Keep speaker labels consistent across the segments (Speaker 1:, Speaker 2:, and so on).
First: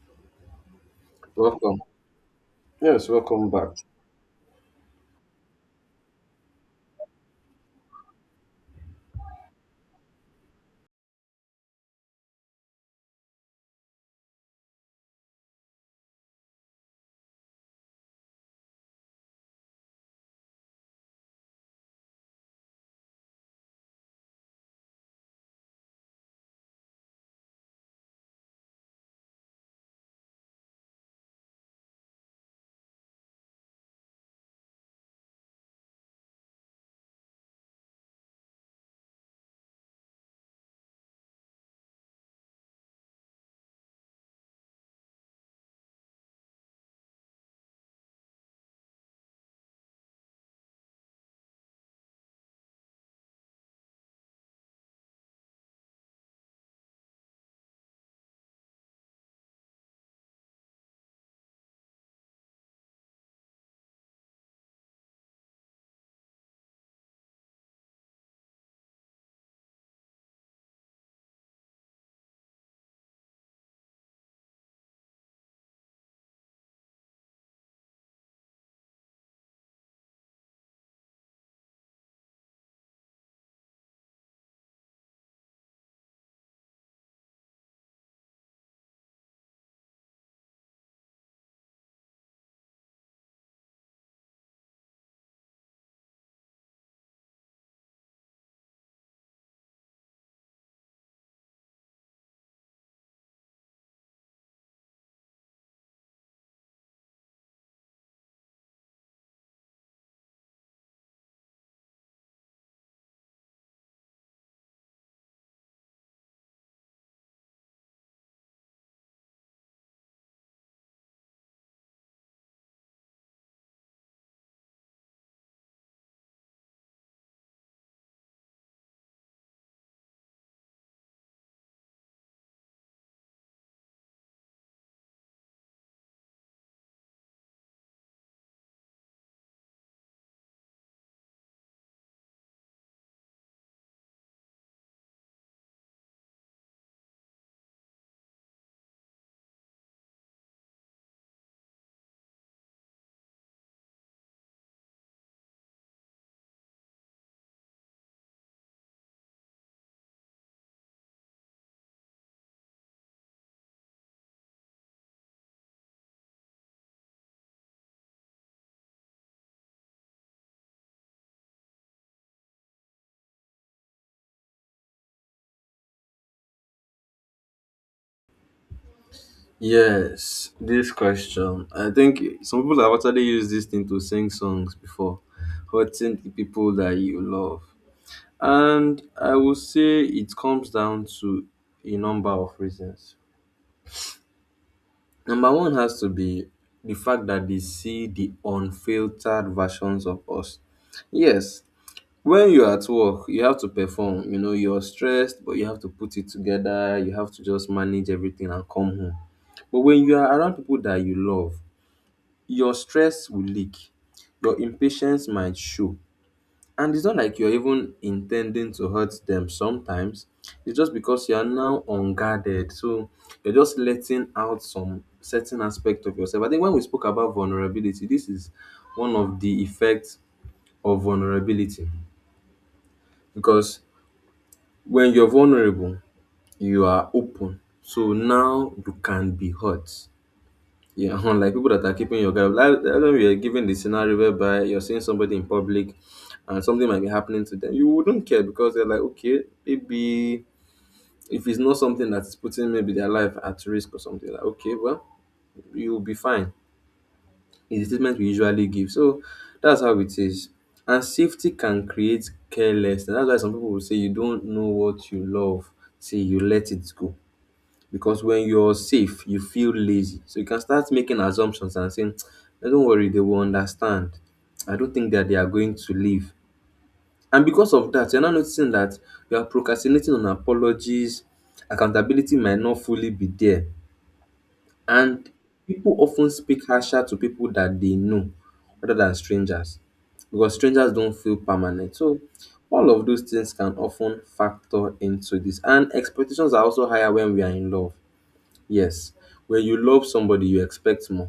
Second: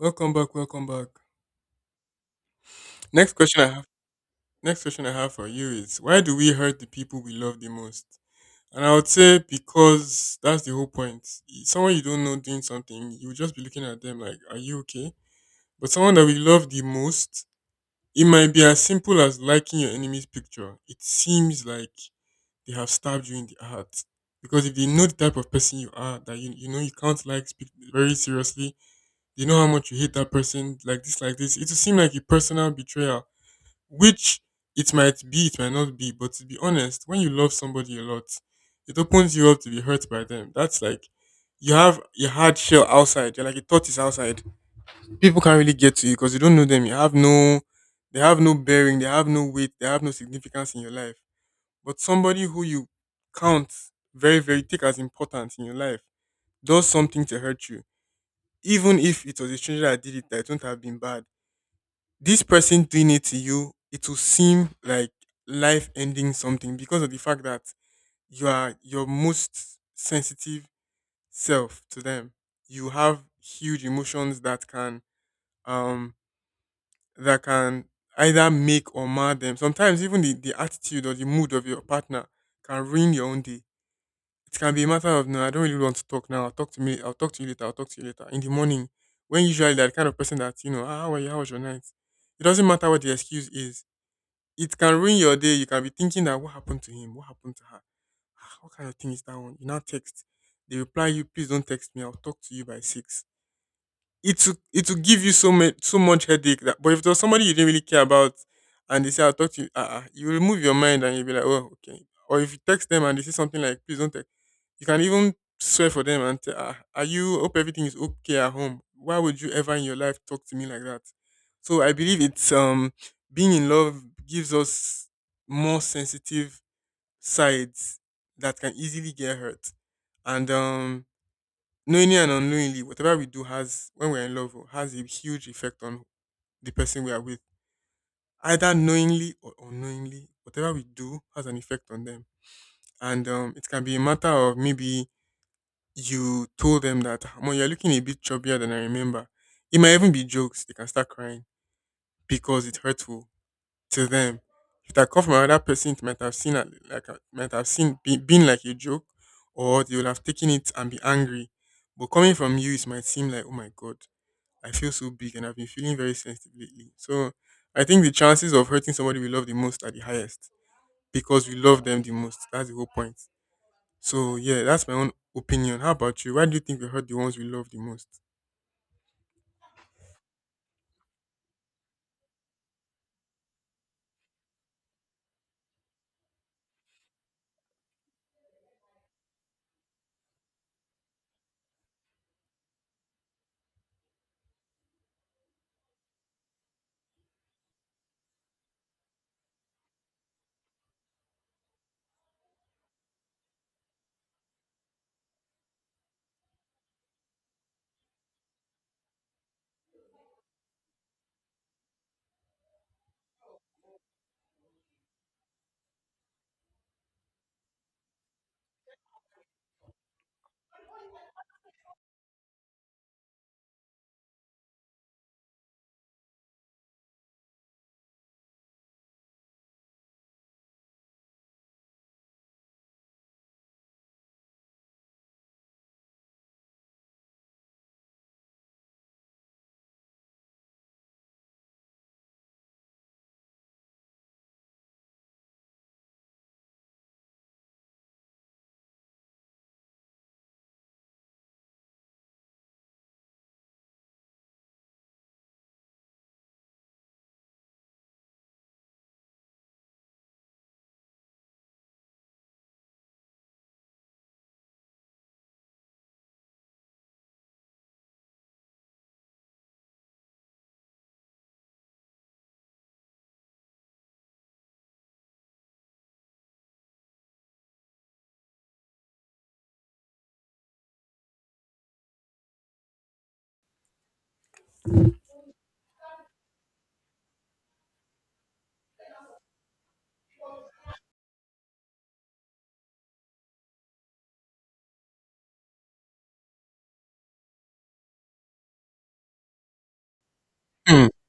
Speaker 1: Welcome back, welcome back.
Speaker 2: Welcome. Yes,
Speaker 1: Next
Speaker 2: welcome
Speaker 1: question I
Speaker 2: back.
Speaker 1: have next question I have for you is why do we hurt the people we love the most? And I would say because that's the whole point. Someone you don't know doing something, you will just be looking at them like, are you okay? But someone that we love the most, it might be as simple as liking your enemy's picture. It seems like they have stabbed you in the heart. Because if they know the type of person you are, that you know you can't like speak very seriously, they know how much you hate that person, like this, it will seem like a personal betrayal which it might be, it might not be. But to be honest, when you love somebody a lot, it opens you up to be hurt by them. That's like you have your hard shell outside. You're like a tortoise outside. People can't really get to you because you don't know them. You have no, They have no bearing. They have no weight. They have no significance in your life. But somebody who you count very, very take as important in your life does something to hurt you, even if it was a stranger that did it. That it wouldn't have been bad this person doing it to you, it will seem like life ending something because of the fact that you are your most sensitive self to them. You have huge emotions that can um that can either make or mar them. Sometimes even the attitude or the mood of your partner can ruin your own day. It can be a matter of no, I don't really want to talk now. I'll talk to me. I'll talk to you later. I'll talk to you later in the morning. When usually that kind of person that you know, ah, how were you? How was your night? It doesn't matter what the excuse is, it can ruin your day. You can be thinking that what happened to him, what happened to her, ah, what kind of thing is that one? You now text, they reply you, please don't text me. I'll talk to you by six. It will give you so much headache. That, but if there's somebody you didn't really care about, and they say I'll talk to you, you remove your mind and you'll be like, oh okay. Or if you text them and they say something like, please don't text. You can even swear for them and say, ah, are you hope everything is okay at home? Why would you ever in your life talk to me like that? So I believe it's being in love gives us more sensitive sides that can easily get hurt. And Knowingly and unknowingly, whatever we do has when we're in love has a huge effect on the person we are with. Either knowingly or unknowingly, whatever we do has an effect on them. And It can be a matter of maybe you told them that, "Ah, Mom, you're looking a bit chubbier than I remember." It might even be jokes, they can start crying because it's hurtful to them. If that come from another person, it might have seen a- like a- might have seen be- been like a joke, or they would have taken it and be angry. But coming from you, it might seem like, oh my god, I feel so big and I've been feeling very sensitive lately. So I think the chances of hurting somebody we love the most are the highest because we love them the most. That's the whole point. So yeah, that's my own opinion. How about you? Why do you think we hurt the ones we love the most?
Speaker 2: Yes, this question. I think some people have actually used this thing to sing songs before, hurting the people that you love. And I will say it comes down to a number of reasons. Number one has to be the fact that they see the unfiltered versions of us. Yes, when you're at work, you have to perform. You're stressed, but you have to put it together. You have to just manage everything and come home. But when you are around people that you love, your stress will leak, your impatience might show. And it's not like you're even intending to hurt them sometimes. It's just because you are now unguarded. So you're just letting out some certain aspect of yourself. I think when we spoke about vulnerability, this is one of the effects of vulnerability because when you're vulnerable, you are open. So now you can be hurt. Yeah. Unlike people that are keeping your guard up. Like when we are given the scenario whereby you're seeing somebody in public and something might be happening to them, you wouldn't care because they're like, okay, maybe if it's not something that's putting maybe their life at risk or something, like, okay, well, you'll be fine. Is the statement we usually give. So that's how it is. And safety can create carelessness. That's why some people will say you don't know what you love, say you let it go because when you're safe, you feel lazy. So you can start making assumptions and saying, "Eh, don't worry, they will understand. I don't think that they are going to leave." And because of that, you're now noticing that you are procrastinating on apologies, accountability might not fully be there. And people often speak harsher to people that they know rather than strangers because strangers don't feel permanent. So all of those things can often factor into this. And expectations are also higher when we are in love. Yes, when you love somebody, you
Speaker 1: Hmm.
Speaker 2: expect more.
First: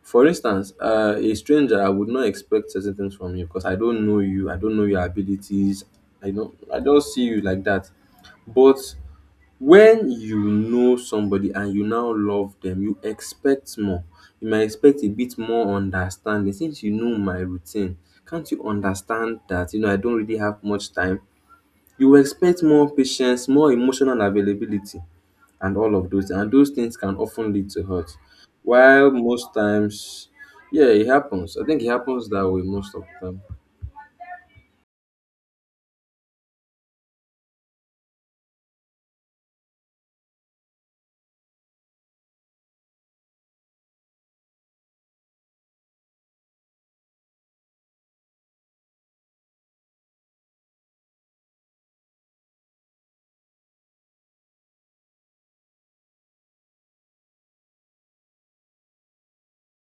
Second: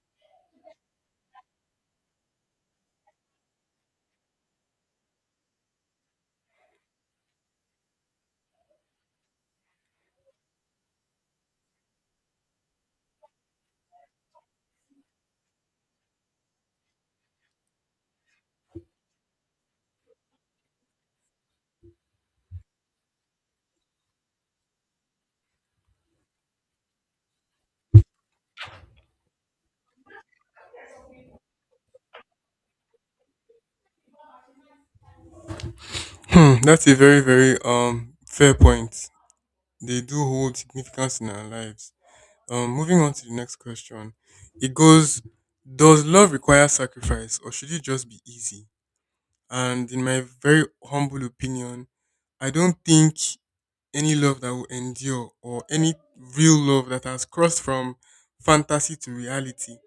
Speaker 2: For instance, a stranger, I would not expect certain things from you because I don't know you. I don't know your abilities. I don't see you like that. But when you know somebody and you now love them, you expect more. You might expect a bit more understanding since you know my routine. Can't you understand that you know I don't really have much time? You expect more patience, more emotional availability, and all of those and those things can often lead to hurt while most times, yeah, it happens. I think it happens that way most of the time.
Speaker 1: Hmm, that's a very, very fair point. They do hold significance in our lives. Moving on to the next question, it goes: does love require sacrifice, or should it just be easy? And in my very humble opinion, I don't think any love that will endure, or any real love that has crossed from fantasy to reality,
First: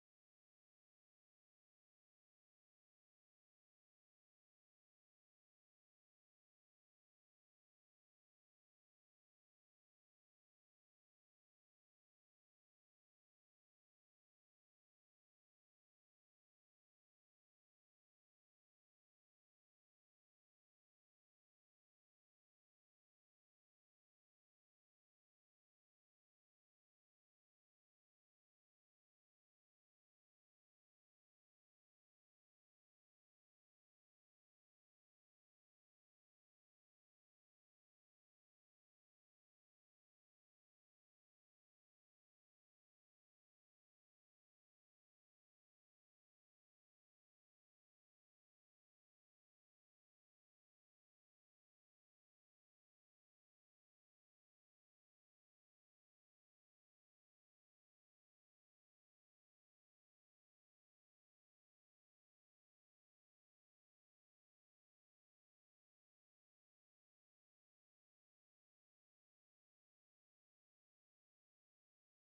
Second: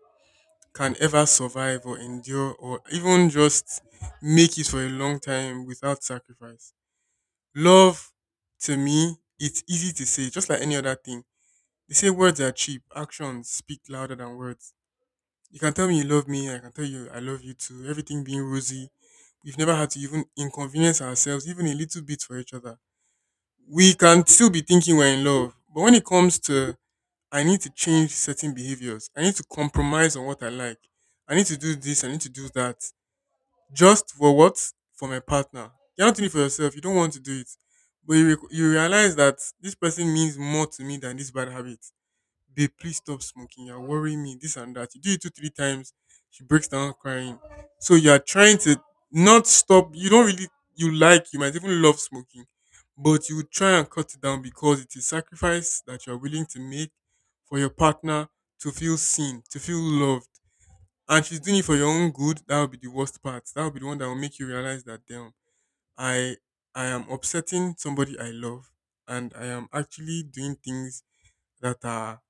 Speaker 1: can ever survive or endure or even just make it for a long time without sacrifice. Love, to me, it's easy to say, just like any other thing. They say words are cheap, actions speak louder than words. You can tell me you love me, I can tell you I love you too, everything being rosy. We've never had to even inconvenience ourselves, even a little bit for each other. We can still be thinking we're in love, but when it comes to I need to change certain behaviors. I need to compromise on what I like. I need to do this. I need to do that. Just for what? For my partner. You're not doing it for yourself. You don't want to do it. But you realize that this person means more to me than this bad habit. Babe, please stop smoking. You're worrying me, this and that. You do it two, three times, she breaks down crying. So you're trying to not stop. You don't really, you like, you might even love smoking, but you would try and cut it down because it is sacrifice that you're willing to make for your partner to feel seen, to feel loved. And she's doing it for your own good. That would be the worst part. That would be the one that will make you realize that, damn, I, I am upsetting somebody I love and I am actually doing things that are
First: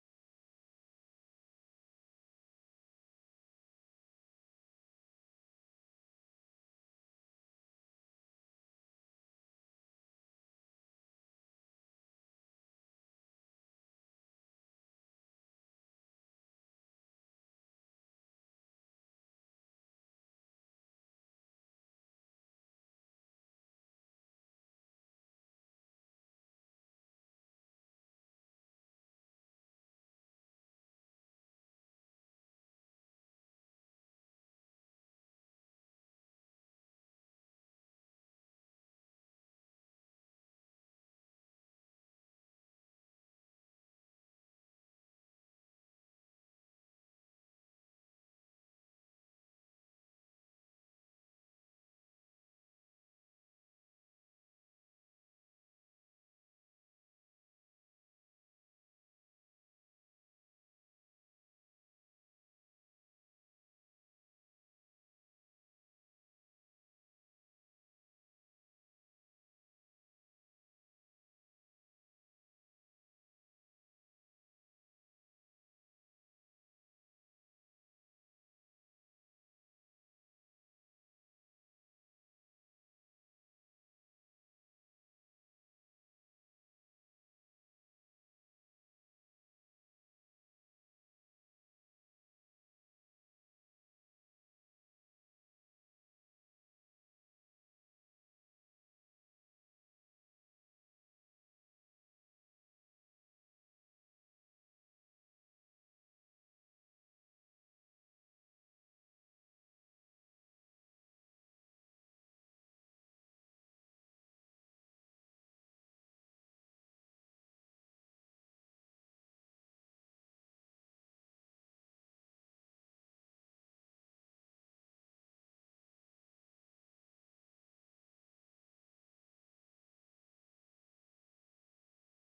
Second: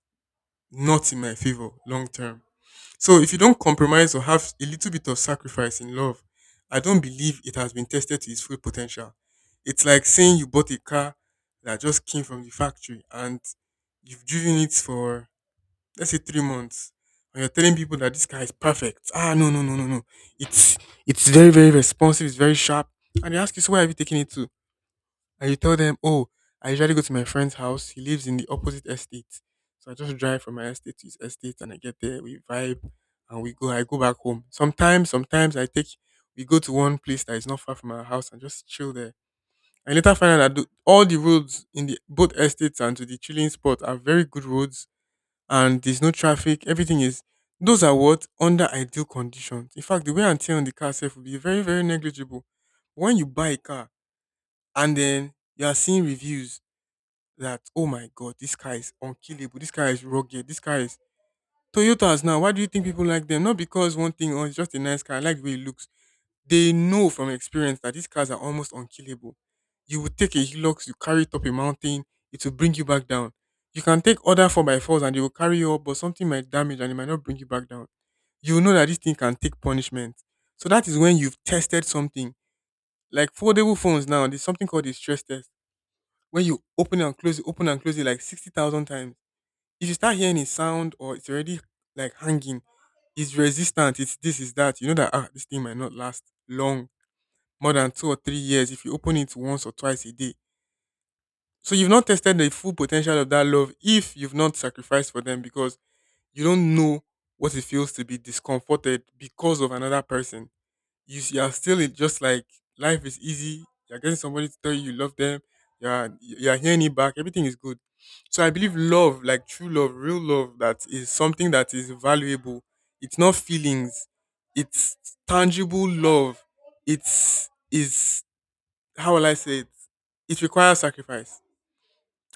Speaker 1: not in my favor long term. So if you don't compromise or have a little bit of sacrifice in love, I don't believe it has been tested to its full potential. It's like saying you bought a car that just came from the factory and you've driven it for let's say 3 months. And you're telling people that this car is perfect. Ah, no no no no no. It's it's very, very responsive, it's very sharp. And they ask you, so where have you taken it to? And you tell them, oh, I usually go to my friend's house. He lives in the opposite estate. So I just drive from my estate to his estate and I get there, we vibe and we go. I go back home. Sometimes we go to one place that is not far from our house and just chill there. I later find out that all the roads in the both estates and to the chilling spot are very good roads and there's no traffic. Everything is, those are what? Under ideal conditions. In fact, the wear and tear on the car itself will be very, very negligible. When you buy a car and then you are seeing reviews that oh my god, this car is unkillable, this car is rugged, this car is Toyotas now. Why do you think people like them? Not because one thing or it's just a nice car, I like the way it looks. They know from experience that these cars are almost unkillable. You would take a Hilux, you carry it up a mountain, it will bring you back down. You can take other 4 by 4s and they will carry you up, but something might damage and it might not bring you back down. You will know that this thing can take punishment. So that is when you've tested something. Like foldable phones now, there's something called a stress test. When you open it and close it, open and close it like 60,000 times, if you start hearing a sound or it's already like hanging, it's resistant, it's this, it's that, you know that ah, this thing might not last long, more than 2 or 3 years if you open it once or twice a day. So you've not tested the full potential of that love if you've not sacrificed for them because you don't know what it feels to be discomforted because of another person. You are still in, just like life is easy. You're getting somebody to tell you you love them. You're hearing it back. Everything is good. So I believe love, like true love, real love, that is something that is valuable. It's not feelings. It's tangible love. It's is how will I say it? It requires sacrifice.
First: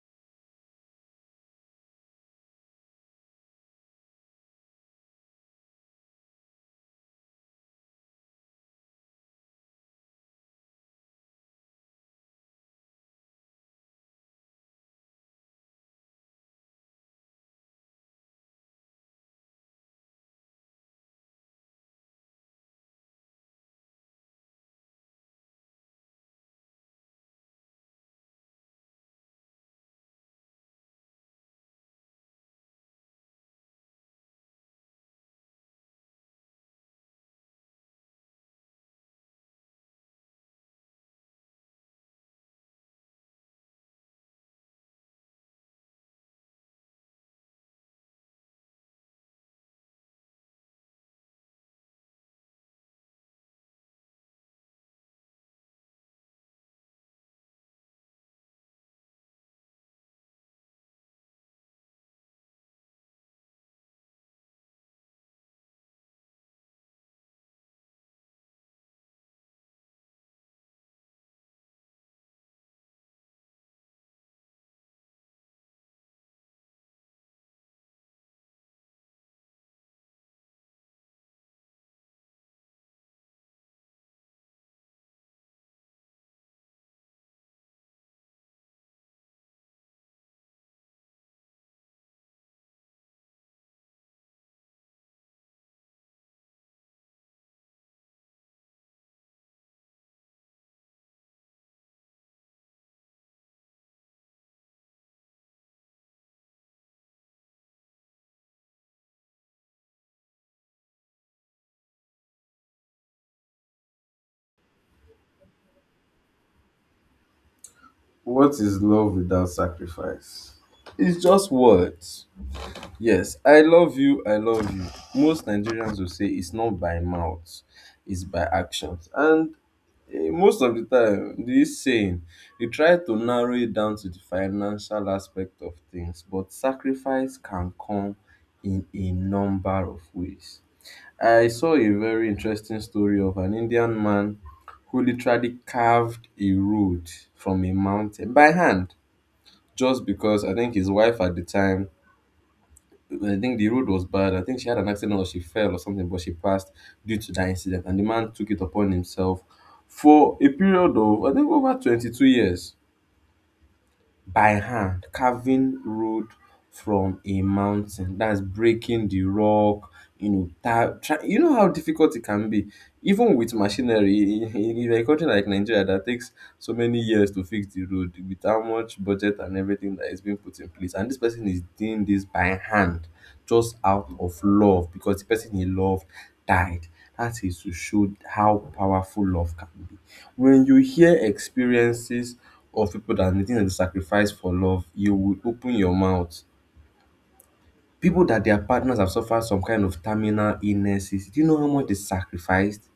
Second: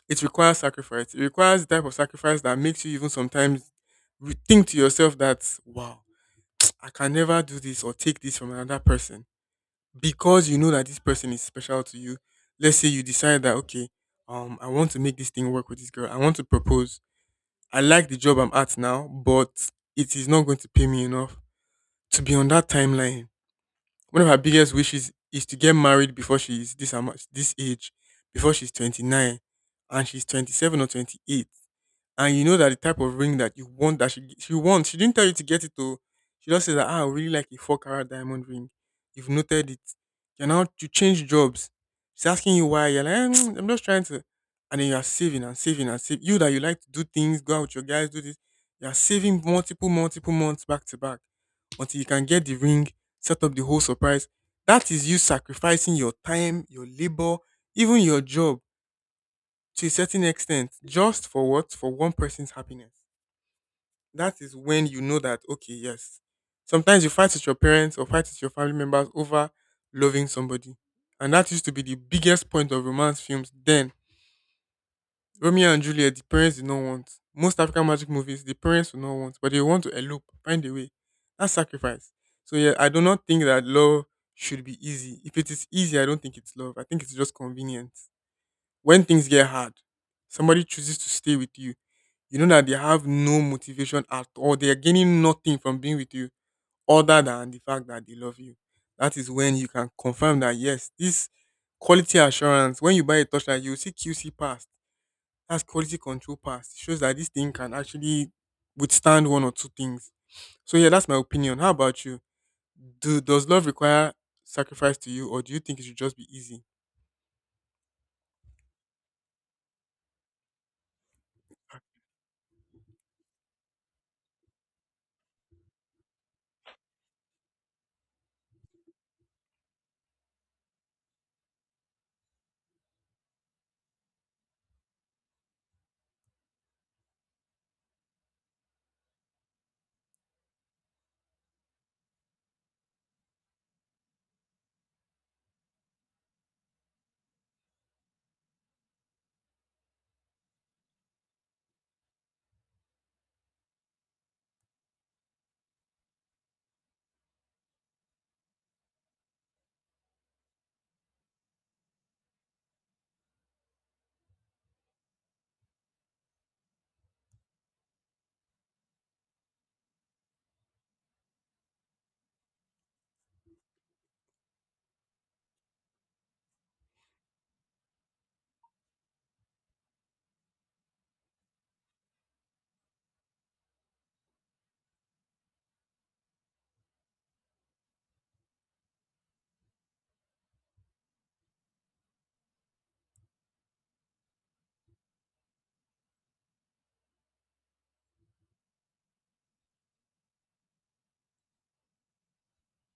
Speaker 1: It requires sacrifice. It requires the type of sacrifice that makes you even sometimes think to yourself that wow, I can never do this or take this from another person because you know that this person is special to you. Let's say you decide that okay, I want to make this thing work with this girl. I want to propose. I like the job I'm at now, but it is not going to pay me enough to be on that timeline. One of her biggest wishes is to get married before she's this age, before she's 29, and she's 27 or 28, and you know that the type of ring that you want that she wants. She didn't tell you to get it though. She just said that I really like a four carat diamond ring. You've noted it. You're now to change jobs. She's asking you why. You're like, "Eh, Mm, I'm just trying to," and then you are saving and saving and saving. You that you like to do things, go out with your guys, do this. You are saving multiple, multiple months back to back until you can get the ring, set up the whole surprise. That is you sacrificing your time, your labor, even your job to a certain extent, just for what? For one person's happiness. That is when you know that okay, yes, sometimes you fight with your parents or fight with your family members over loving somebody, and that used to be the biggest point of romance films. Then Romeo and Juliet, the parents did not want. Most African Magic movies, the parents do not want, but they want to elope, find a way. That's sacrifice. So yeah, I do not think that love should be easy. If it is easy, I don't think it's love. I think it's just convenient. When things get hard, somebody chooses to stay with you. You know that they have no motivation at all. They are gaining nothing from being with you other than the fact that they love you. That is when you can confirm that yes, this, quality assurance, when you buy a torchlight, you will see QC passed. That's quality control passed. It shows that this thing can actually withstand one or two things. So yeah, that's my opinion. How about you? Do does love require sacrifice to you, or do you think it should just be easy?
Speaker 2: What is love without sacrifice? It's just words. Yes, I love you, I love you. Most Nigerians will say it's not by mouth, it's by actions. And most of the time this saying, you try to narrow it down to the financial aspect of things, but sacrifice can come in a number of ways. I saw a very interesting story of an Indian man who literally carved a road from a mountain by hand just because I think his wife at the time, I think the road was bad. I think she had an accident or she fell or something, but she passed due to that incident. And the man took it upon himself for a period of, I think, over 22 years, by hand carving road from a mountain, that's breaking the rock. You know that, try, you know how difficult it can be even with machinery in a country like Nigeria that takes so many years to fix the road with how much budget and everything that is being put in place, and this person is doing this by hand just out of love because the person he loved died. That is to show how powerful love can be. When you hear experiences of people that are making a sacrifice for love, you will open your mouth. People that their partners have suffered some kind of terminal illnesses, do you know how much they sacrificed?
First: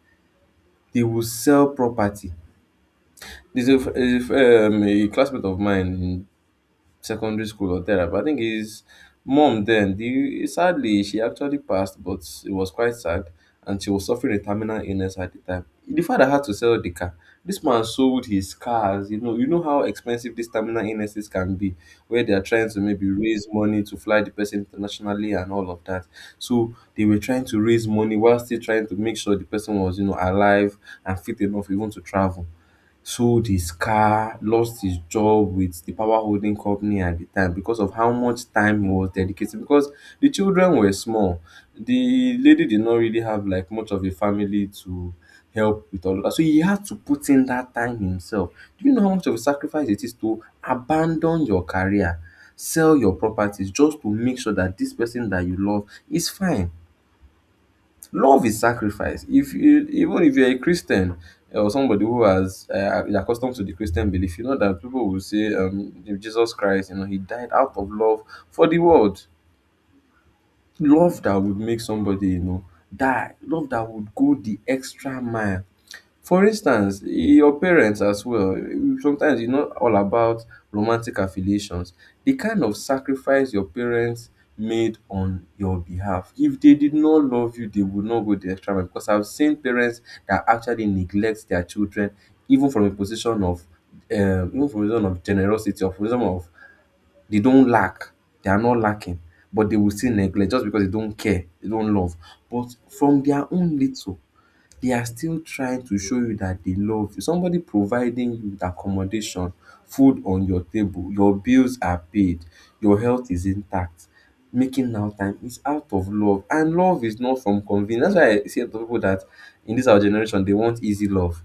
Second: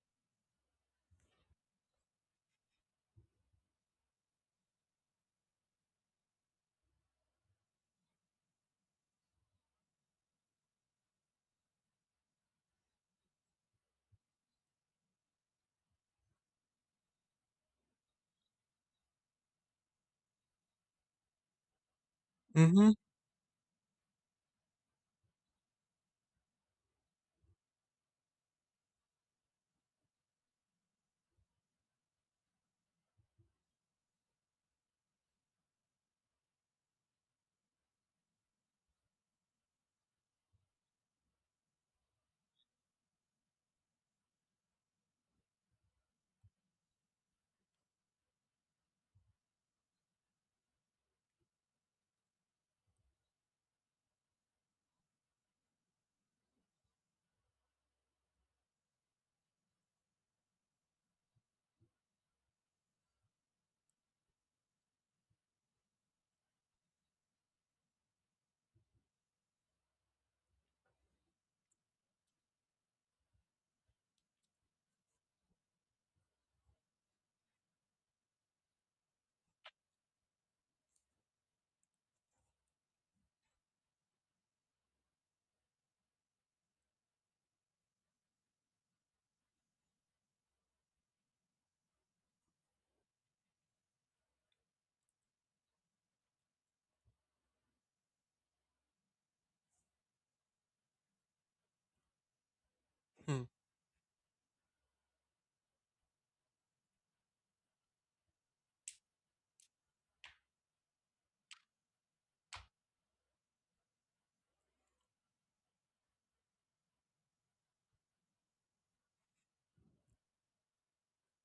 Speaker 2: They will sell property. There's a, a classmate of mine in secondary school or therapy. I think his mom then, the, sadly, she actually passed, but it was quite sad, and she was suffering a terminal illness at the time. The father had to sell the car. This man sold his cars. You know how expensive these terminal illnesses can be, where they are trying to
Speaker 1: Mm-hmm.
Speaker 2: maybe raise money to fly the person internationally and all of that. So they were trying to raise money while still trying to make sure the person was, you know, alive and fit enough even to travel. Sold his car, lost his job with the power holding company at the time because of how much time he was dedicating. Because the children were small, the lady did not really have like much of a family to help with all of that. So he had to put in that time himself. Do you know how much of a sacrifice it is to abandon your career, sell your properties just to make sure that this person that you love is fine? Love is sacrifice. If you, even if you're a Christian, or somebody who has is accustomed to the Christian belief, you know that people will say, Jesus Christ, you know, he died out of love for the world. Love that would make somebody, you know, die. Love that would go the extra mile. For instance, your parents as well, sometimes it's not all about romantic affiliations. The kind of sacrifice your parents made on your behalf, if they did not love you, they would not go the extra mile, because I've seen parents that actually neglect their children even from a position of even from a position of generosity, or from a position of, they don't lack, they are not lacking, but they will still neglect just because they don't care, they don't love. But from
Speaker 1: Hmm.
Speaker 2: their own little, they are still trying to show you that they love you. Somebody providing you with accommodation, food on your table, your bills are paid, your health is intact. Making now time is out of love, and love is not from convenience. That's why I see a lot of people that in this our generation, they want easy love.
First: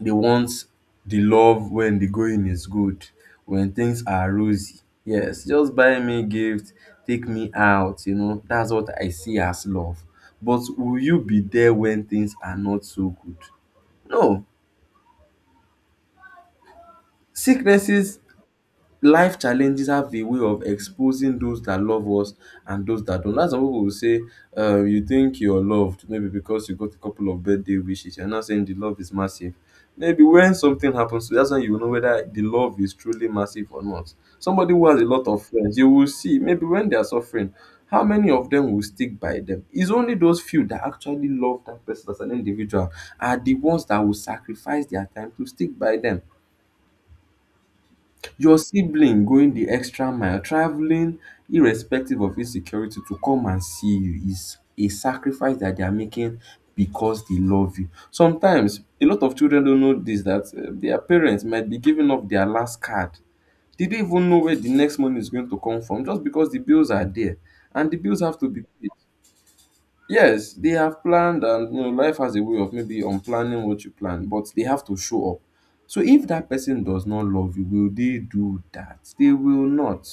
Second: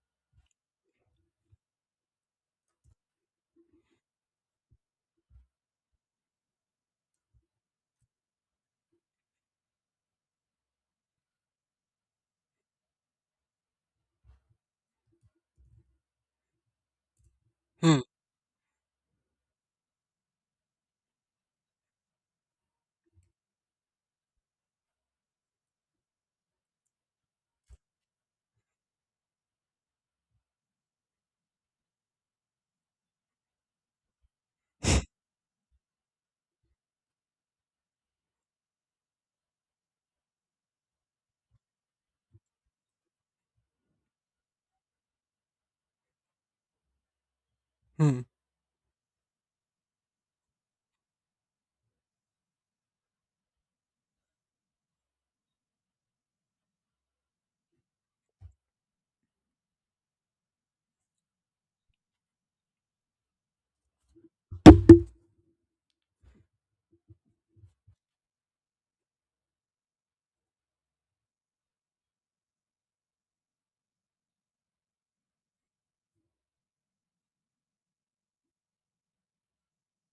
Speaker 2: They want the love when the going is good, when things are rosy. Yes, just buy me gift, take me out, you know, that's what I see as love. But will you be there when things are not so good? No.
Speaker 1: Hmm.
Speaker 2: Sicknesses, life challenges have a way of exposing those that love us and those that don't. That's why people will say, you think you're loved, maybe because you got a couple of birthday wishes. You're not saying the love is massive. Maybe when something happens, that's when you will know whether the love is truly massive or not. Somebody who has a lot of friends, you will see maybe when they are suffering, how many of them will stick by them? It's only those few that actually love that person as an individual are the ones that will sacrifice their time to stick by them.
Speaker 1: Hmm.
Speaker 2: Your sibling going the extra mile, traveling irrespective of insecurity to come and see you, is a sacrifice that they are making because they love you. Sometimes, a lot of children don't know this, that their parents might be giving up their last card. Did They don't even know where the next money is going to come from just because the bills are there and the bills have to be paid. Yes, they have planned, and you know, life has a way of maybe unplanning what you plan, but they have to show up. So if that person does not love you, will they do that? They will not.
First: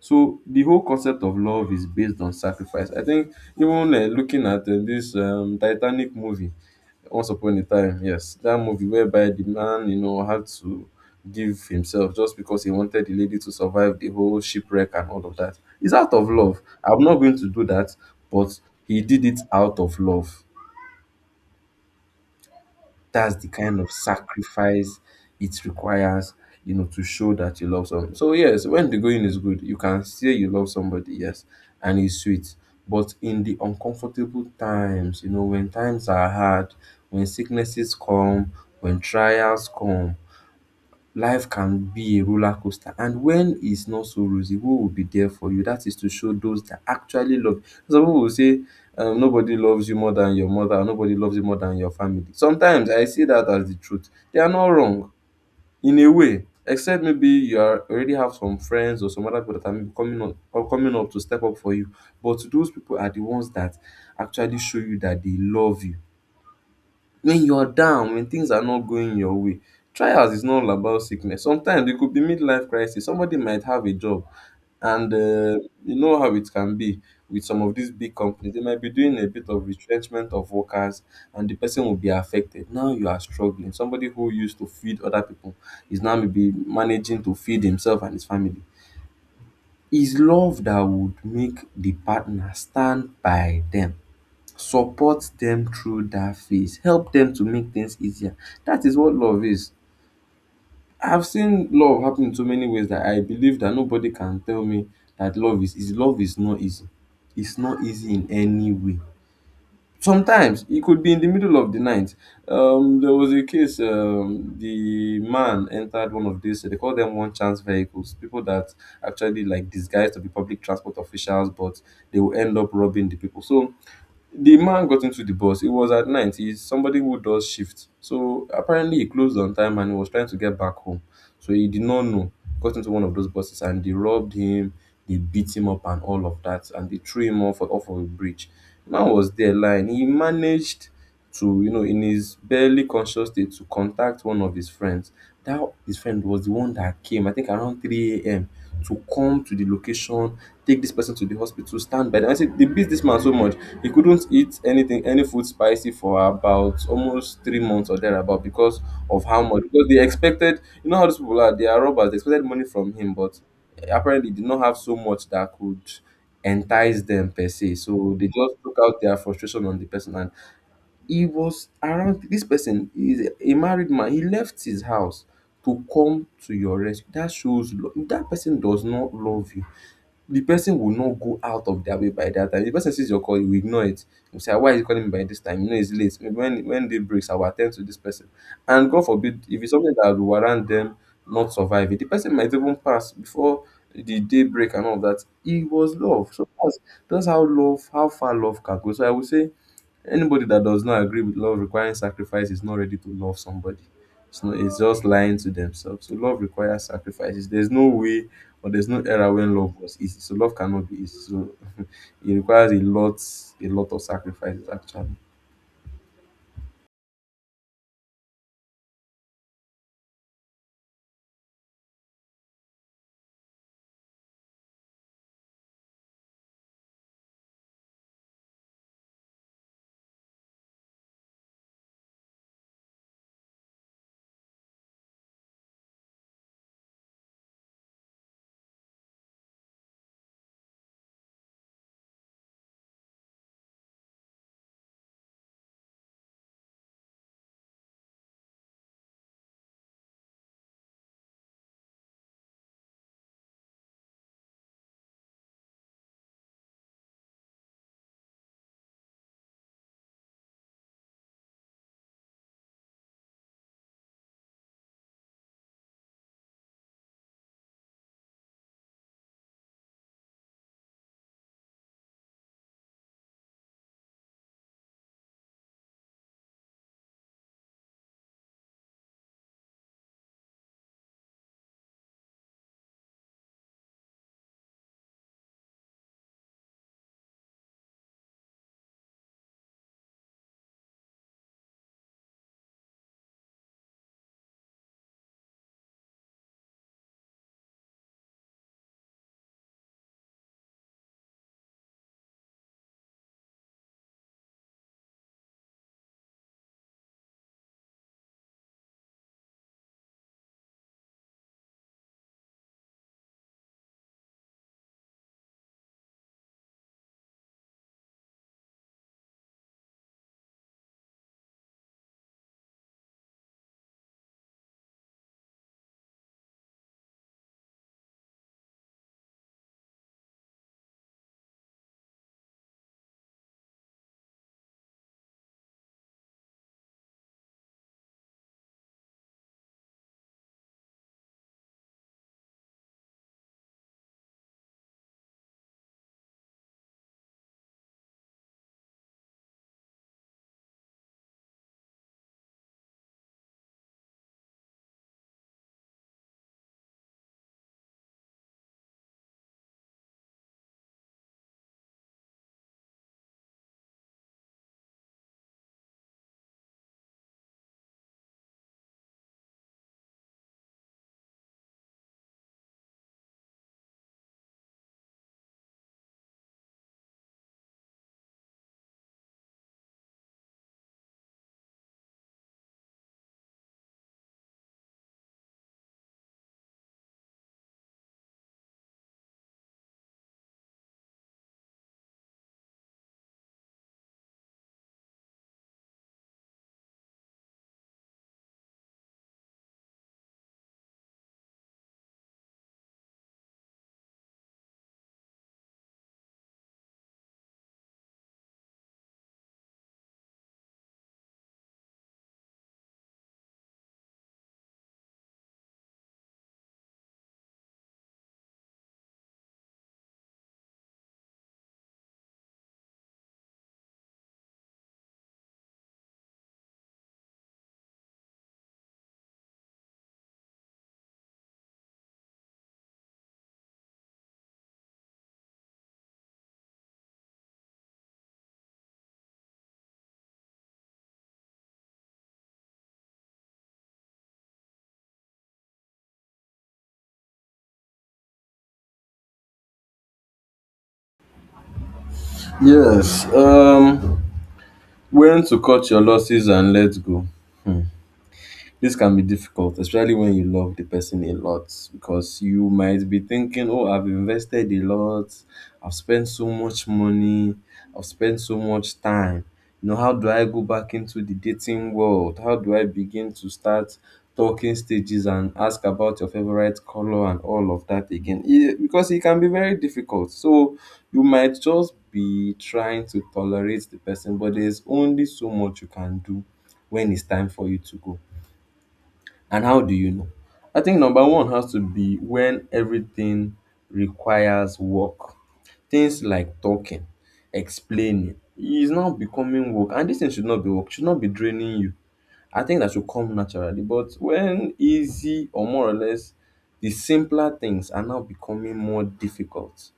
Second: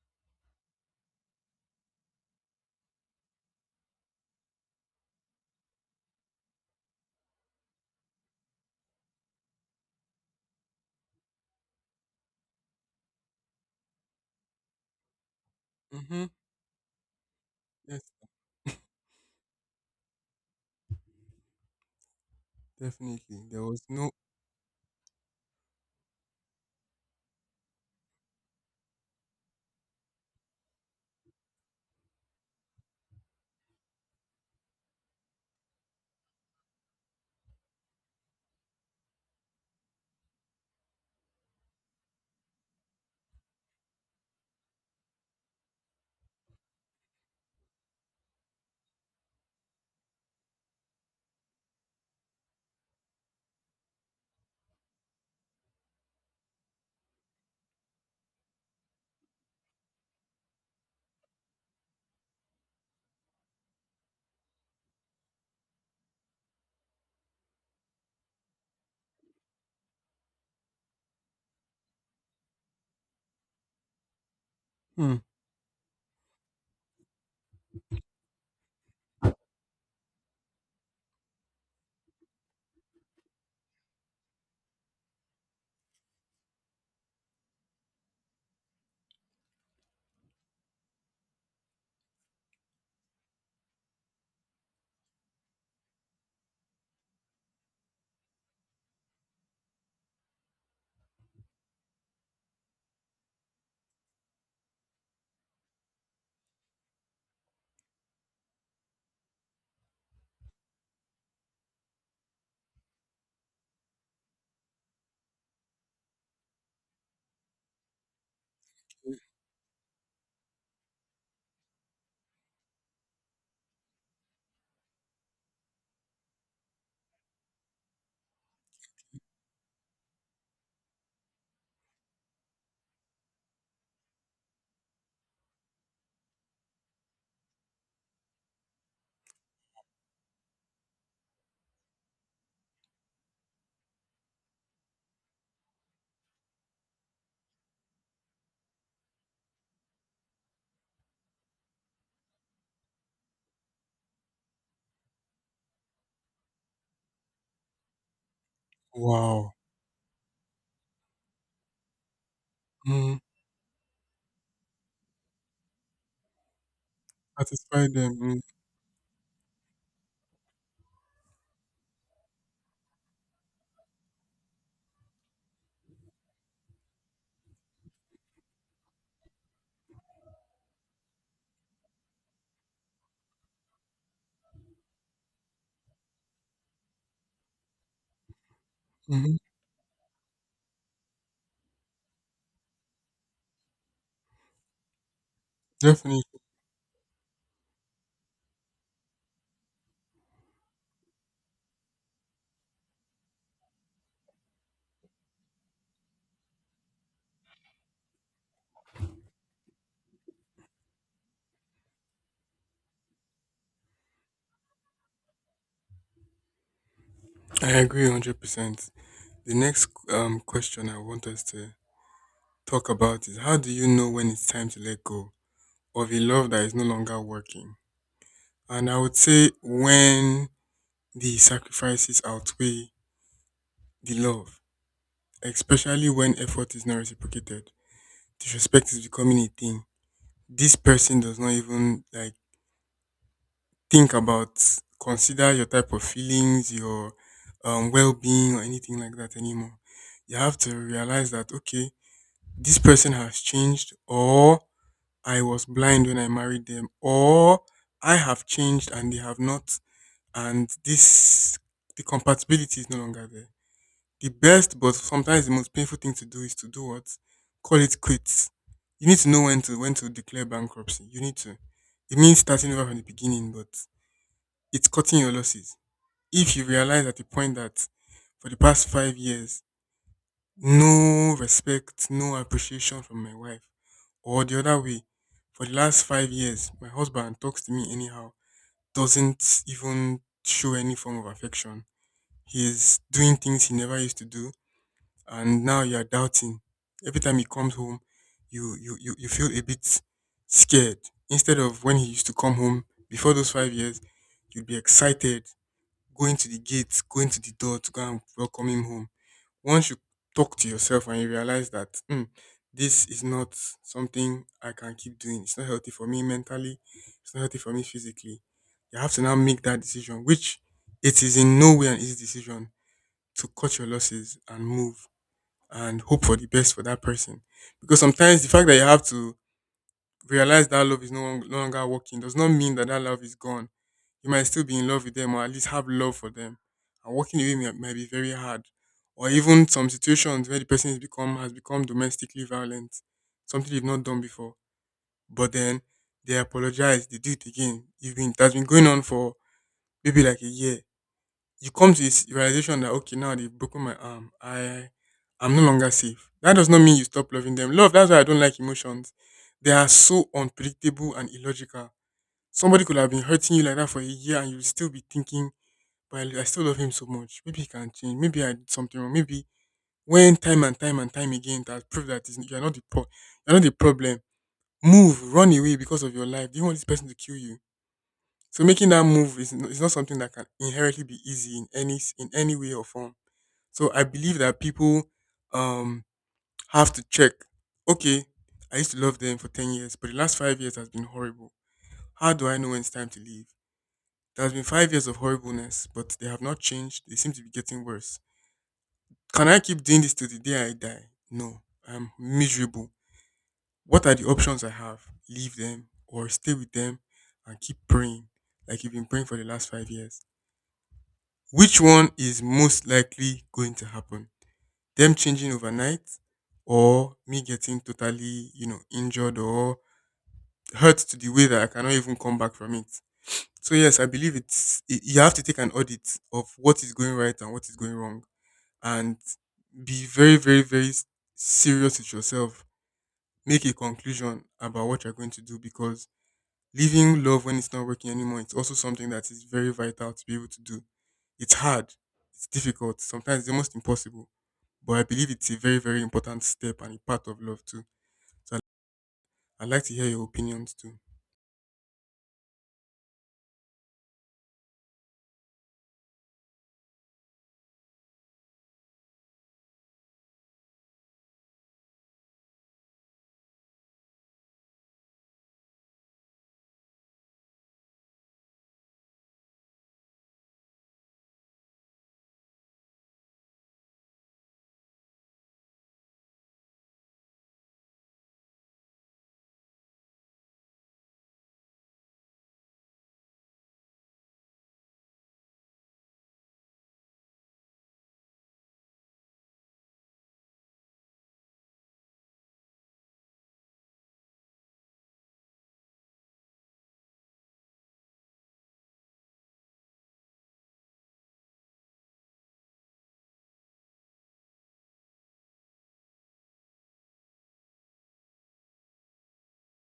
Speaker 2: So the whole concept of love is based on sacrifice. I think even, looking at this Titanic movie, Once Upon a Time, yes. That movie whereby the man, you know, had to give himself just because he wanted the lady to survive the whole shipwreck and all of that. It's out
Speaker 1: Mm-hmm.
Speaker 2: of love. I'm not going to do that,
Speaker 1: Yes.
Speaker 2: but he did it out of love. That's
Speaker 1: Definitely.
Speaker 2: the
Speaker 1: There
Speaker 2: kind
Speaker 1: was
Speaker 2: of
Speaker 1: no.
Speaker 2: sacrifice it requires, you know, to show that you love someone. So yes, when the going is good, you can say you love somebody, yes, and it's sweet. But in the uncomfortable times, you know, when times are hard, when sicknesses come, when trials come, life can be a roller coaster. And when it's not so rosy, who will be there for you? That is to show those that actually love. Some people will say, nobody loves you more than your mother, or nobody loves you more than your family. Sometimes I see that as the truth. They are not wrong in a way, except maybe you are already have some friends or some other people that are maybe coming up to step up for you. But those people are the ones that actually show you that they love you when you are down, when things are not going your way. Trials is not all about sickness. Sometimes it could be midlife crisis. Somebody might have a job, and
Speaker 1: Hmm.
Speaker 2: you know how it can be with some of these big companies. They might be doing a bit of retrenchment of workers, and the person will be affected. Now you are struggling. Somebody who used to feed other people is now maybe managing to feed himself and his family. Is love that would make the partner stand by them, support them through that phase, help them to make things easier. That is what love is. I've seen love happen in so many ways that I believe that nobody can tell me that love is love is not easy. It's not easy in any way. Sometimes it could be in the middle of the night. There was a case. The man entered one of these, they call them one chance vehicles, people that actually like disguise to be public transport officials, but they will end up robbing the people. So the man got into the bus. It was at night. He's somebody who does shift. So apparently he closed on time and he was trying to get back home. So he did not know. Got into one of those buses and they robbed him, they beat him up and all of that. And they threw him off of a bridge. Man was there lying. He managed to, in his barely conscious state to contact one of his friends. That his friend was the one that came, I think around 3 a.m. to come to the location, take this person to the hospital, stand by them. I said they beat this man so much he couldn't eat anything, any food spicy for about almost 3 months or thereabout because of how
Speaker 1: Wow.
Speaker 2: much. Because they expected, you know how these people are, they are robbers. They expected money from him,
Speaker 1: Mm,
Speaker 2: but apparently did not have so much that could entice them per se.
Speaker 1: satisfy them.
Speaker 2: So they
Speaker 1: Mm,
Speaker 2: just took out their frustration on the person, and he was around. This person is a married man. He left his house to come to your rescue. That shows lo- that person does not love you, the person will not go out of their way by that time. If the person sees your call, he will ignore it. He will say, "Ah, why is he calling me by this time? You know, it's late. Maybe when day breaks, I will attend to this person." And God
Speaker 1: mhm.
Speaker 2: forbid, if it's something that will warrant them not surviving, the person might even pass before the day break and all of that. It was love.
Speaker 1: Definitely.
Speaker 2: So that's how love, how far love can go. So I would say anybody that does not agree with love requiring sacrifice is not ready to love somebody. It's not, it's just lying to themselves. So love requires sacrifices. There's no way but there's no era when love was easy. So love cannot be easy. So it requires a lot of sacrifices actually.
Speaker 1: I agree 100%. The next question I want us to talk about is how do you know when it's time to let go of a love that is no longer working? And I would say when the sacrifices outweigh the love, especially when effort is not reciprocated, disrespect is becoming a thing. This person does not even like think about, consider your type of feelings, your well being, or anything like that anymore. You have to realize that, okay, this person has changed, or I was blind when I married them, or I have changed and they have not, and this, the compatibility is no longer there. The best, but sometimes the most painful thing to do is to do what? Call it quits. You need to know when to declare bankruptcy. You need to. It means starting over from the beginning, but it's cutting your losses. If you realize at the point that for the past 5 years, no respect, no appreciation from my wife, or the other way, for the last 5 years, my husband talks to me anyhow, doesn't even show any form of affection. He's doing things he never used to do, and now you're doubting. Every time he comes home, you feel a bit scared. Instead of when he used to come home before those 5 years, you'd be excited going to the gate, going to the door to go and welcome him home. Once you talk to yourself and you realize that, "Hmm, this is not something I can keep doing, it's not healthy for me mentally, it's not healthy for me physically," you have to now make that decision, which it is in no way an easy decision to cut your losses and move and hope for the best for that person. Because sometimes the fact that you have to realize that love is no longer working does not mean that that love is gone. You might still be in love with them, or at least have love for them. And walking away might be very hard. Or even some situations where the person has become domestically violent, something they've not done before. But then they apologize, they do it again. It has been going on for maybe like a year. You come to this realization that okay, now they've broken my arm. I'm no longer safe. That does not mean you stop loving them. Love, that's why I don't like emotions. They are so unpredictable and illogical. Somebody could have been hurting you like that for a year, and you'll still be thinking, but I still love him so much. Maybe he can change. Maybe I did something wrong. Maybe when time again it has proved that you're not the you're not the problem. Move, run away because of your life. Do you want this person to kill you? So making that move is not something that can inherently be easy in in any way or form. So I believe that people um have to check. Okay, I used to love them for 10 years, but the last 5 years has been horrible. How do I know when it's time to leave? There has been 5 years of horribleness, but they have not changed. They seem to be getting worse. Can I keep doing this till the day I die? No, I'm miserable. What are the options I have? Leave them, or stay with them and keep praying, like you've been praying for the last 5 years. Which one is most likely going to happen? Them changing overnight, or me getting totally, you know, injured or hurt to the way that I cannot even come back from it. So yes, I believe you have to take an audit of what is going right and what is going wrong, and be very, very, serious with yourself. Make a conclusion about what you're going to do, because leaving love when it's not working anymore, it's also something that is very vital to be able to do. It's hard, it's difficult, sometimes it's almost impossible. But I believe it's a very, very important step and a part of love too. So I'd like to hear your opinions too.
Speaker 2: Yes. When to cut your losses and let go. Hmm. This can be difficult, especially when you love the person a lot, because you might be thinking, "Oh, I've invested a lot, I've spent so much money, I've spent so much time. You know, how do I go back into the dating world? How do I begin to start talking stages and ask about your favorite color and all of that again?" It, because it can be very difficult. So you might just be trying to tolerate the person, but there's only so much you can do when it's time for you to go. And how do you know? I think number one has to be when everything requires work. Things like talking, explaining, is now becoming work. And this thing should not be work, should not be draining you. I think that should come naturally. But when easy or more or less the simpler things are now becoming more difficult,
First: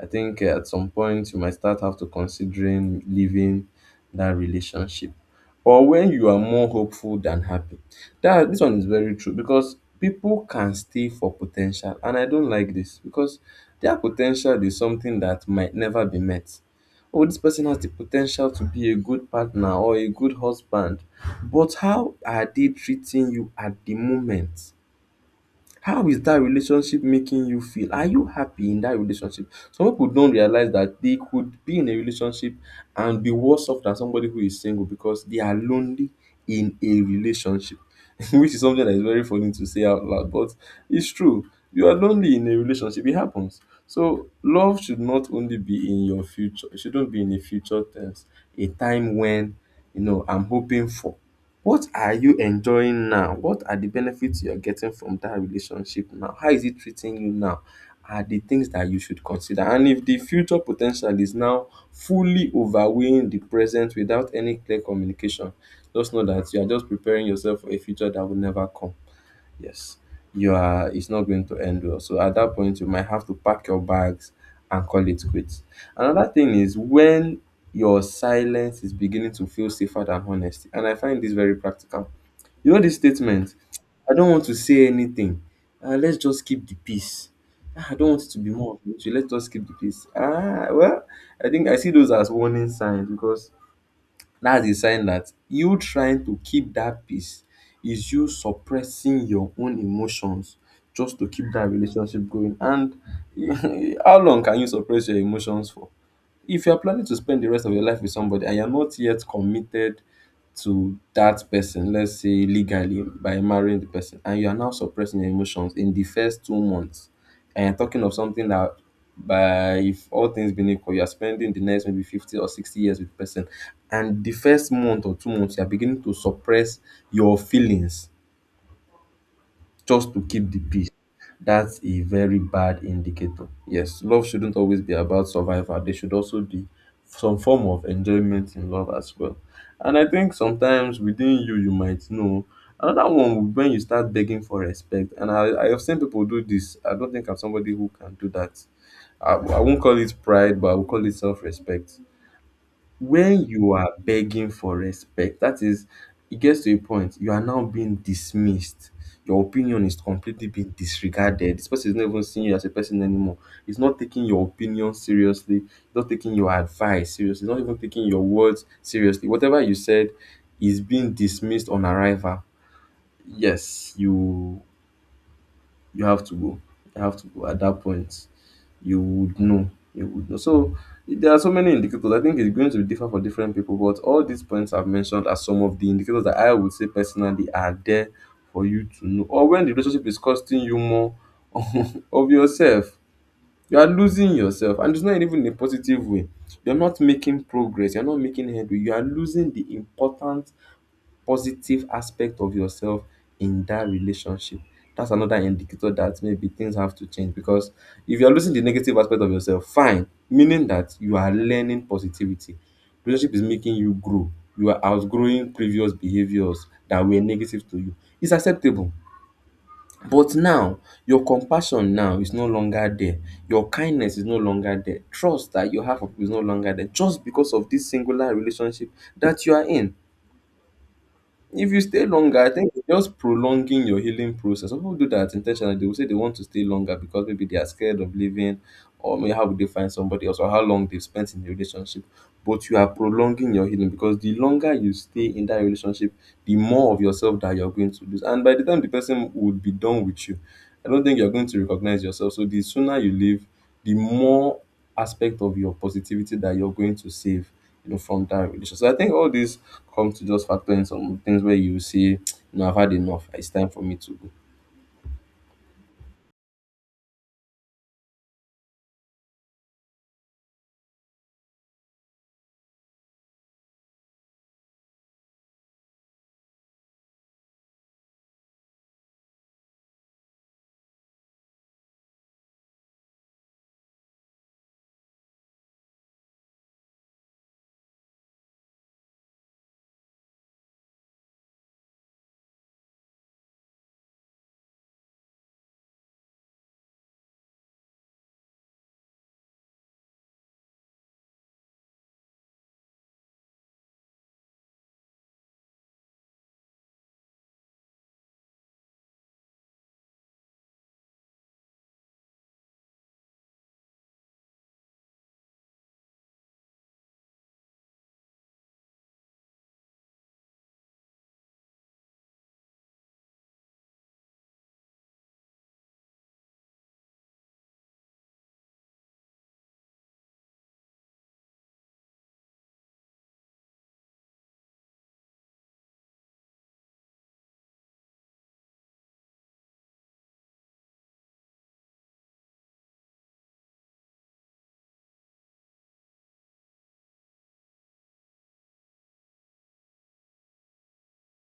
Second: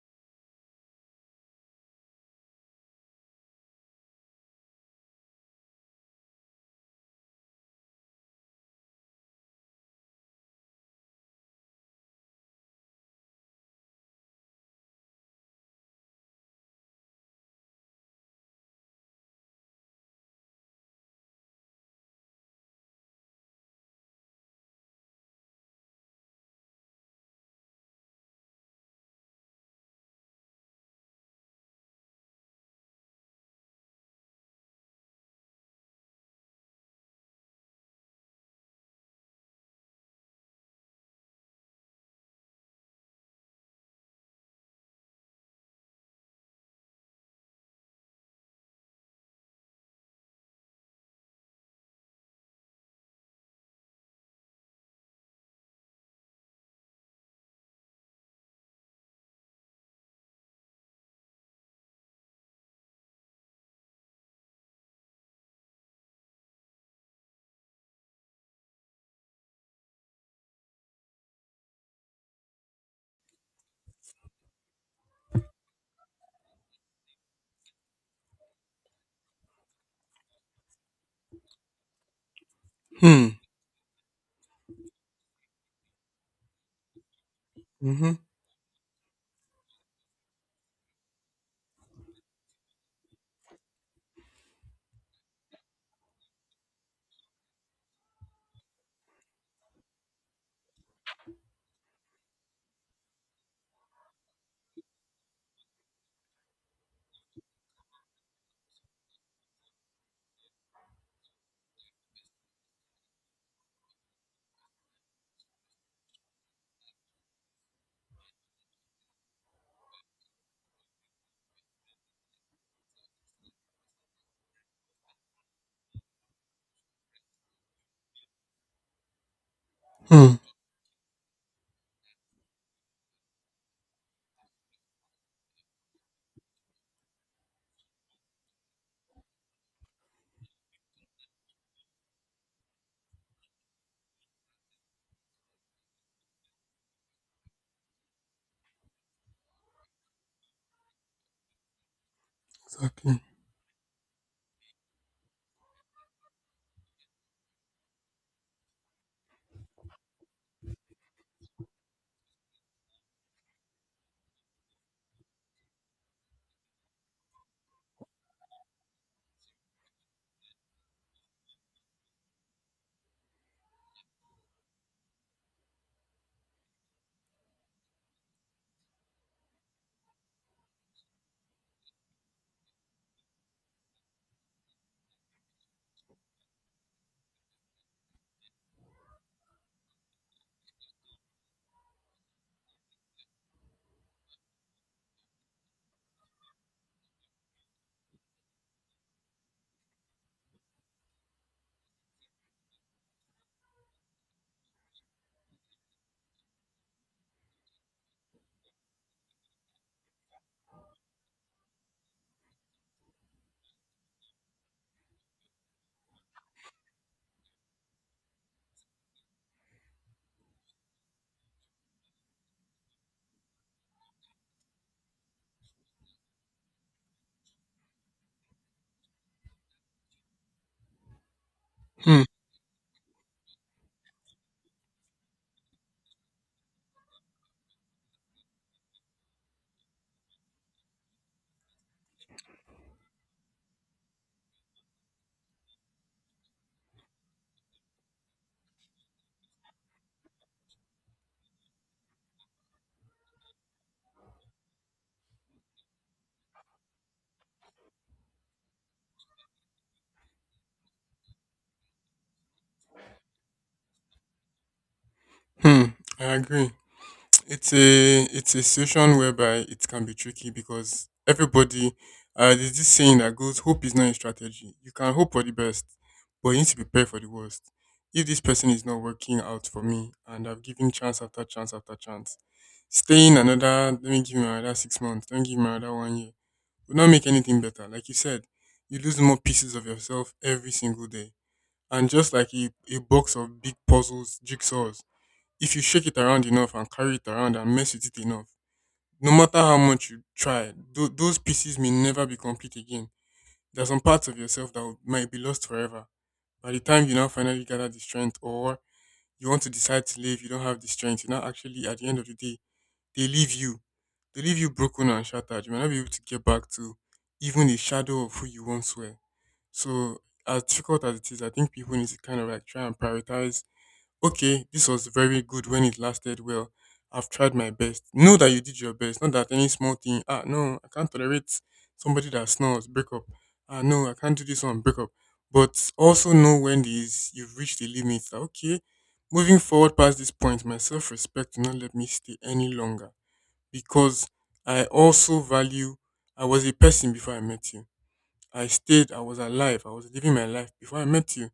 Speaker 2: I think at some point you might start have to considering leaving that relationship. Or when you are more hopeful than happy. That this one is very true because people can stay for potential, and I don't like this because their potential is something that might never be met. Oh, this person has the potential to be a good partner or a good husband, but how are they treating you at the moment? How is that relationship making you feel? Are you happy in that relationship? Some people don't realize that they could be in a relationship and be worse off than somebody who is single because they are lonely in a relationship, which is something that is very funny to say out loud, but it's true. You are lonely in a relationship. It happens. So love should not only be in your future. It shouldn't be in a future tense, a time when, you know, I'm hoping for. What are you enjoying now? What are the benefits you are getting from that relationship now? How is it treating you now? Are the things that you should consider. And if the future potential is now fully overweighing the present without any clear communication, just know that you are just preparing yourself for a future that will never come. Yes, you are, it's not going to end well. So at that point you might have to pack your bags and call it quits. Another thing is when your silence is beginning to feel safer than honesty, and I find this very practical. You know this
Speaker 1: Hmm.
Speaker 2: statement, "I don't want to say anything, let's just keep the peace. Ah, I don't
Speaker 1: Mm-hmm.
Speaker 2: want it to be more of an issue. Let's just keep the peace. Ah well." I think I see those as warning signs because that's a sign that you trying to keep that peace is you suppressing your own emotions just to keep that relationship going. And how long can you suppress your emotions for? If you are planning to spend the rest of your life with somebody and you're not yet committed to that person, let's say legally by marrying the person, and you are now suppressing your emotions in the first 2 months, and you're talking of something that, by if all things being equal, you're spending the next maybe 50 or 60 years with the person, and the first month or 2 months you're beginning to suppress your feelings just to
Speaker 1: Hmm.
Speaker 2: keep the peace. That's a very bad indicator. Yes, love shouldn't always be about survival. There should also be some form of enjoyment in love as well. And I think sometimes within you, you might know. Another one would when you start begging for respect. And I have seen people do this. I don't think I'm somebody who can do that. I won't call it pride, but I will call it self respect.
Speaker 1: Exactly.
Speaker 2: When you are begging for respect, that is, it gets to a point you are now being dismissed. Your opinion is completely being disregarded. This person is not even seeing you as a person anymore. He's not taking your opinion seriously, he's not taking your advice seriously, he's not even taking your words seriously. Whatever you said is being dismissed on arrival. Yes, you have to go. You have to go at that point. You would know. You would know. So there are so many indicators. I think it's going to be different for different people, but all these points I've mentioned are some of the indicators that I would say personally are there for you to know. Or when the relationship is costing you more of yourself, you are losing yourself, and it's not even in a positive way. You're not making progress, you're not making headway, you are losing the important positive aspect of yourself in that relationship. That's another indicator that maybe things have to change because if you're losing the negative aspect of yourself, fine, meaning that you are learning positivity. Relationship is making you grow. You are outgrowing previous behaviors that were negative to you. It's acceptable. But now, your compassion now is no longer there. Your kindness is no longer there. Trust that you have for people is no longer there just because of this singular relationship that you are in. If you stay
Speaker 1: Hmm.
Speaker 2: longer, I think it's just prolonging your healing process. Some people do that intentionally. They will say they want to stay longer because maybe they are scared of leaving, or maybe how would they find somebody else, or how long they've spent in the relationship. But you are prolonging your healing because the longer you stay in that relationship, the more of yourself that you're going to lose. And by the time the person would be done with you, I don't think you're going to recognize yourself. So the sooner you leave, the more aspect of your positivity that you're going to save, from that relationship. So I think all these come to just factor in some things where you say, I've had enough. It's time for me to go.
Speaker 1: Hmm. I agree. It's a situation whereby it can be tricky because everybody, there's this saying that goes hope is not a strategy. You can hope for the best, but you need to prepare for the worst. If this person is not working out for me and I've given chance after chance after chance, staying another, let me give him another 6 months, let me give him another one year, will not make anything better. Like you said, you lose more pieces of yourself every single day. And just like a box of big puzzles, jigsaws, if you shake it around enough and carry it around and mess with it enough, no matter how much you try, those pieces may never be complete again. There are some parts of yourself might be lost forever. By the time you now finally gather the strength, or you want to decide to leave, you don't have the strength. You now actually, at the end of the day, they leave you. They leave you broken and shattered. You might not be able to get back to even a shadow of who you once were. So, as difficult as it is, I think people need to kind of like try and prioritize okay, this was very good when it lasted well. I've tried my best. Know that you did your best. Not that any small thing, ah, no, I can't tolerate somebody that snores, break up. Ah, no, I can't do this one, break up. But also know when these you've reached the limit. That, okay, moving forward past this point, my self respect will not let me stay any longer because I also value, I was a person before I met you. I stayed, I was alive, I was living my life before I met you.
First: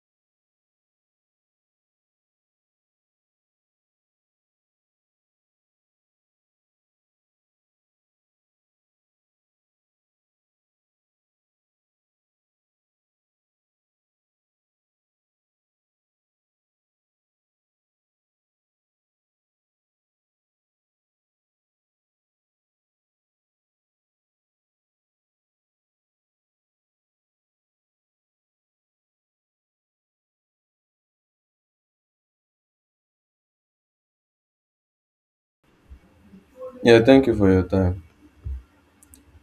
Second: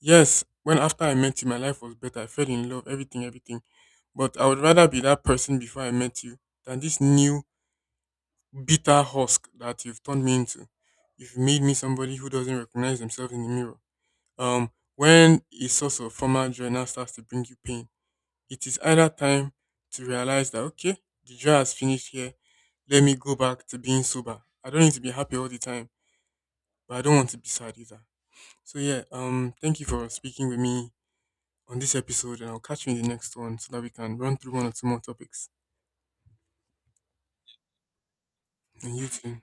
Speaker 1: Yes, when after I met you, my life was better. I fell in love, everything, everything. But I would rather be that person before I met you than this new bitter husk that you've turned me into. You've made me somebody who doesn't recognize themselves in the mirror. When a source of former joy now starts to bring you pain, it is either time to realize that okay, the joy has finished here. Let me go back to being sober. I don't need to be happy all the time, but I don't want to be sad either. So yeah, thank you for speaking with me on this episode, and I'll catch you in the next one so that we can run through one or two more topics.
Speaker 2: Yeah, thank you for your time.
Speaker 1: And you too.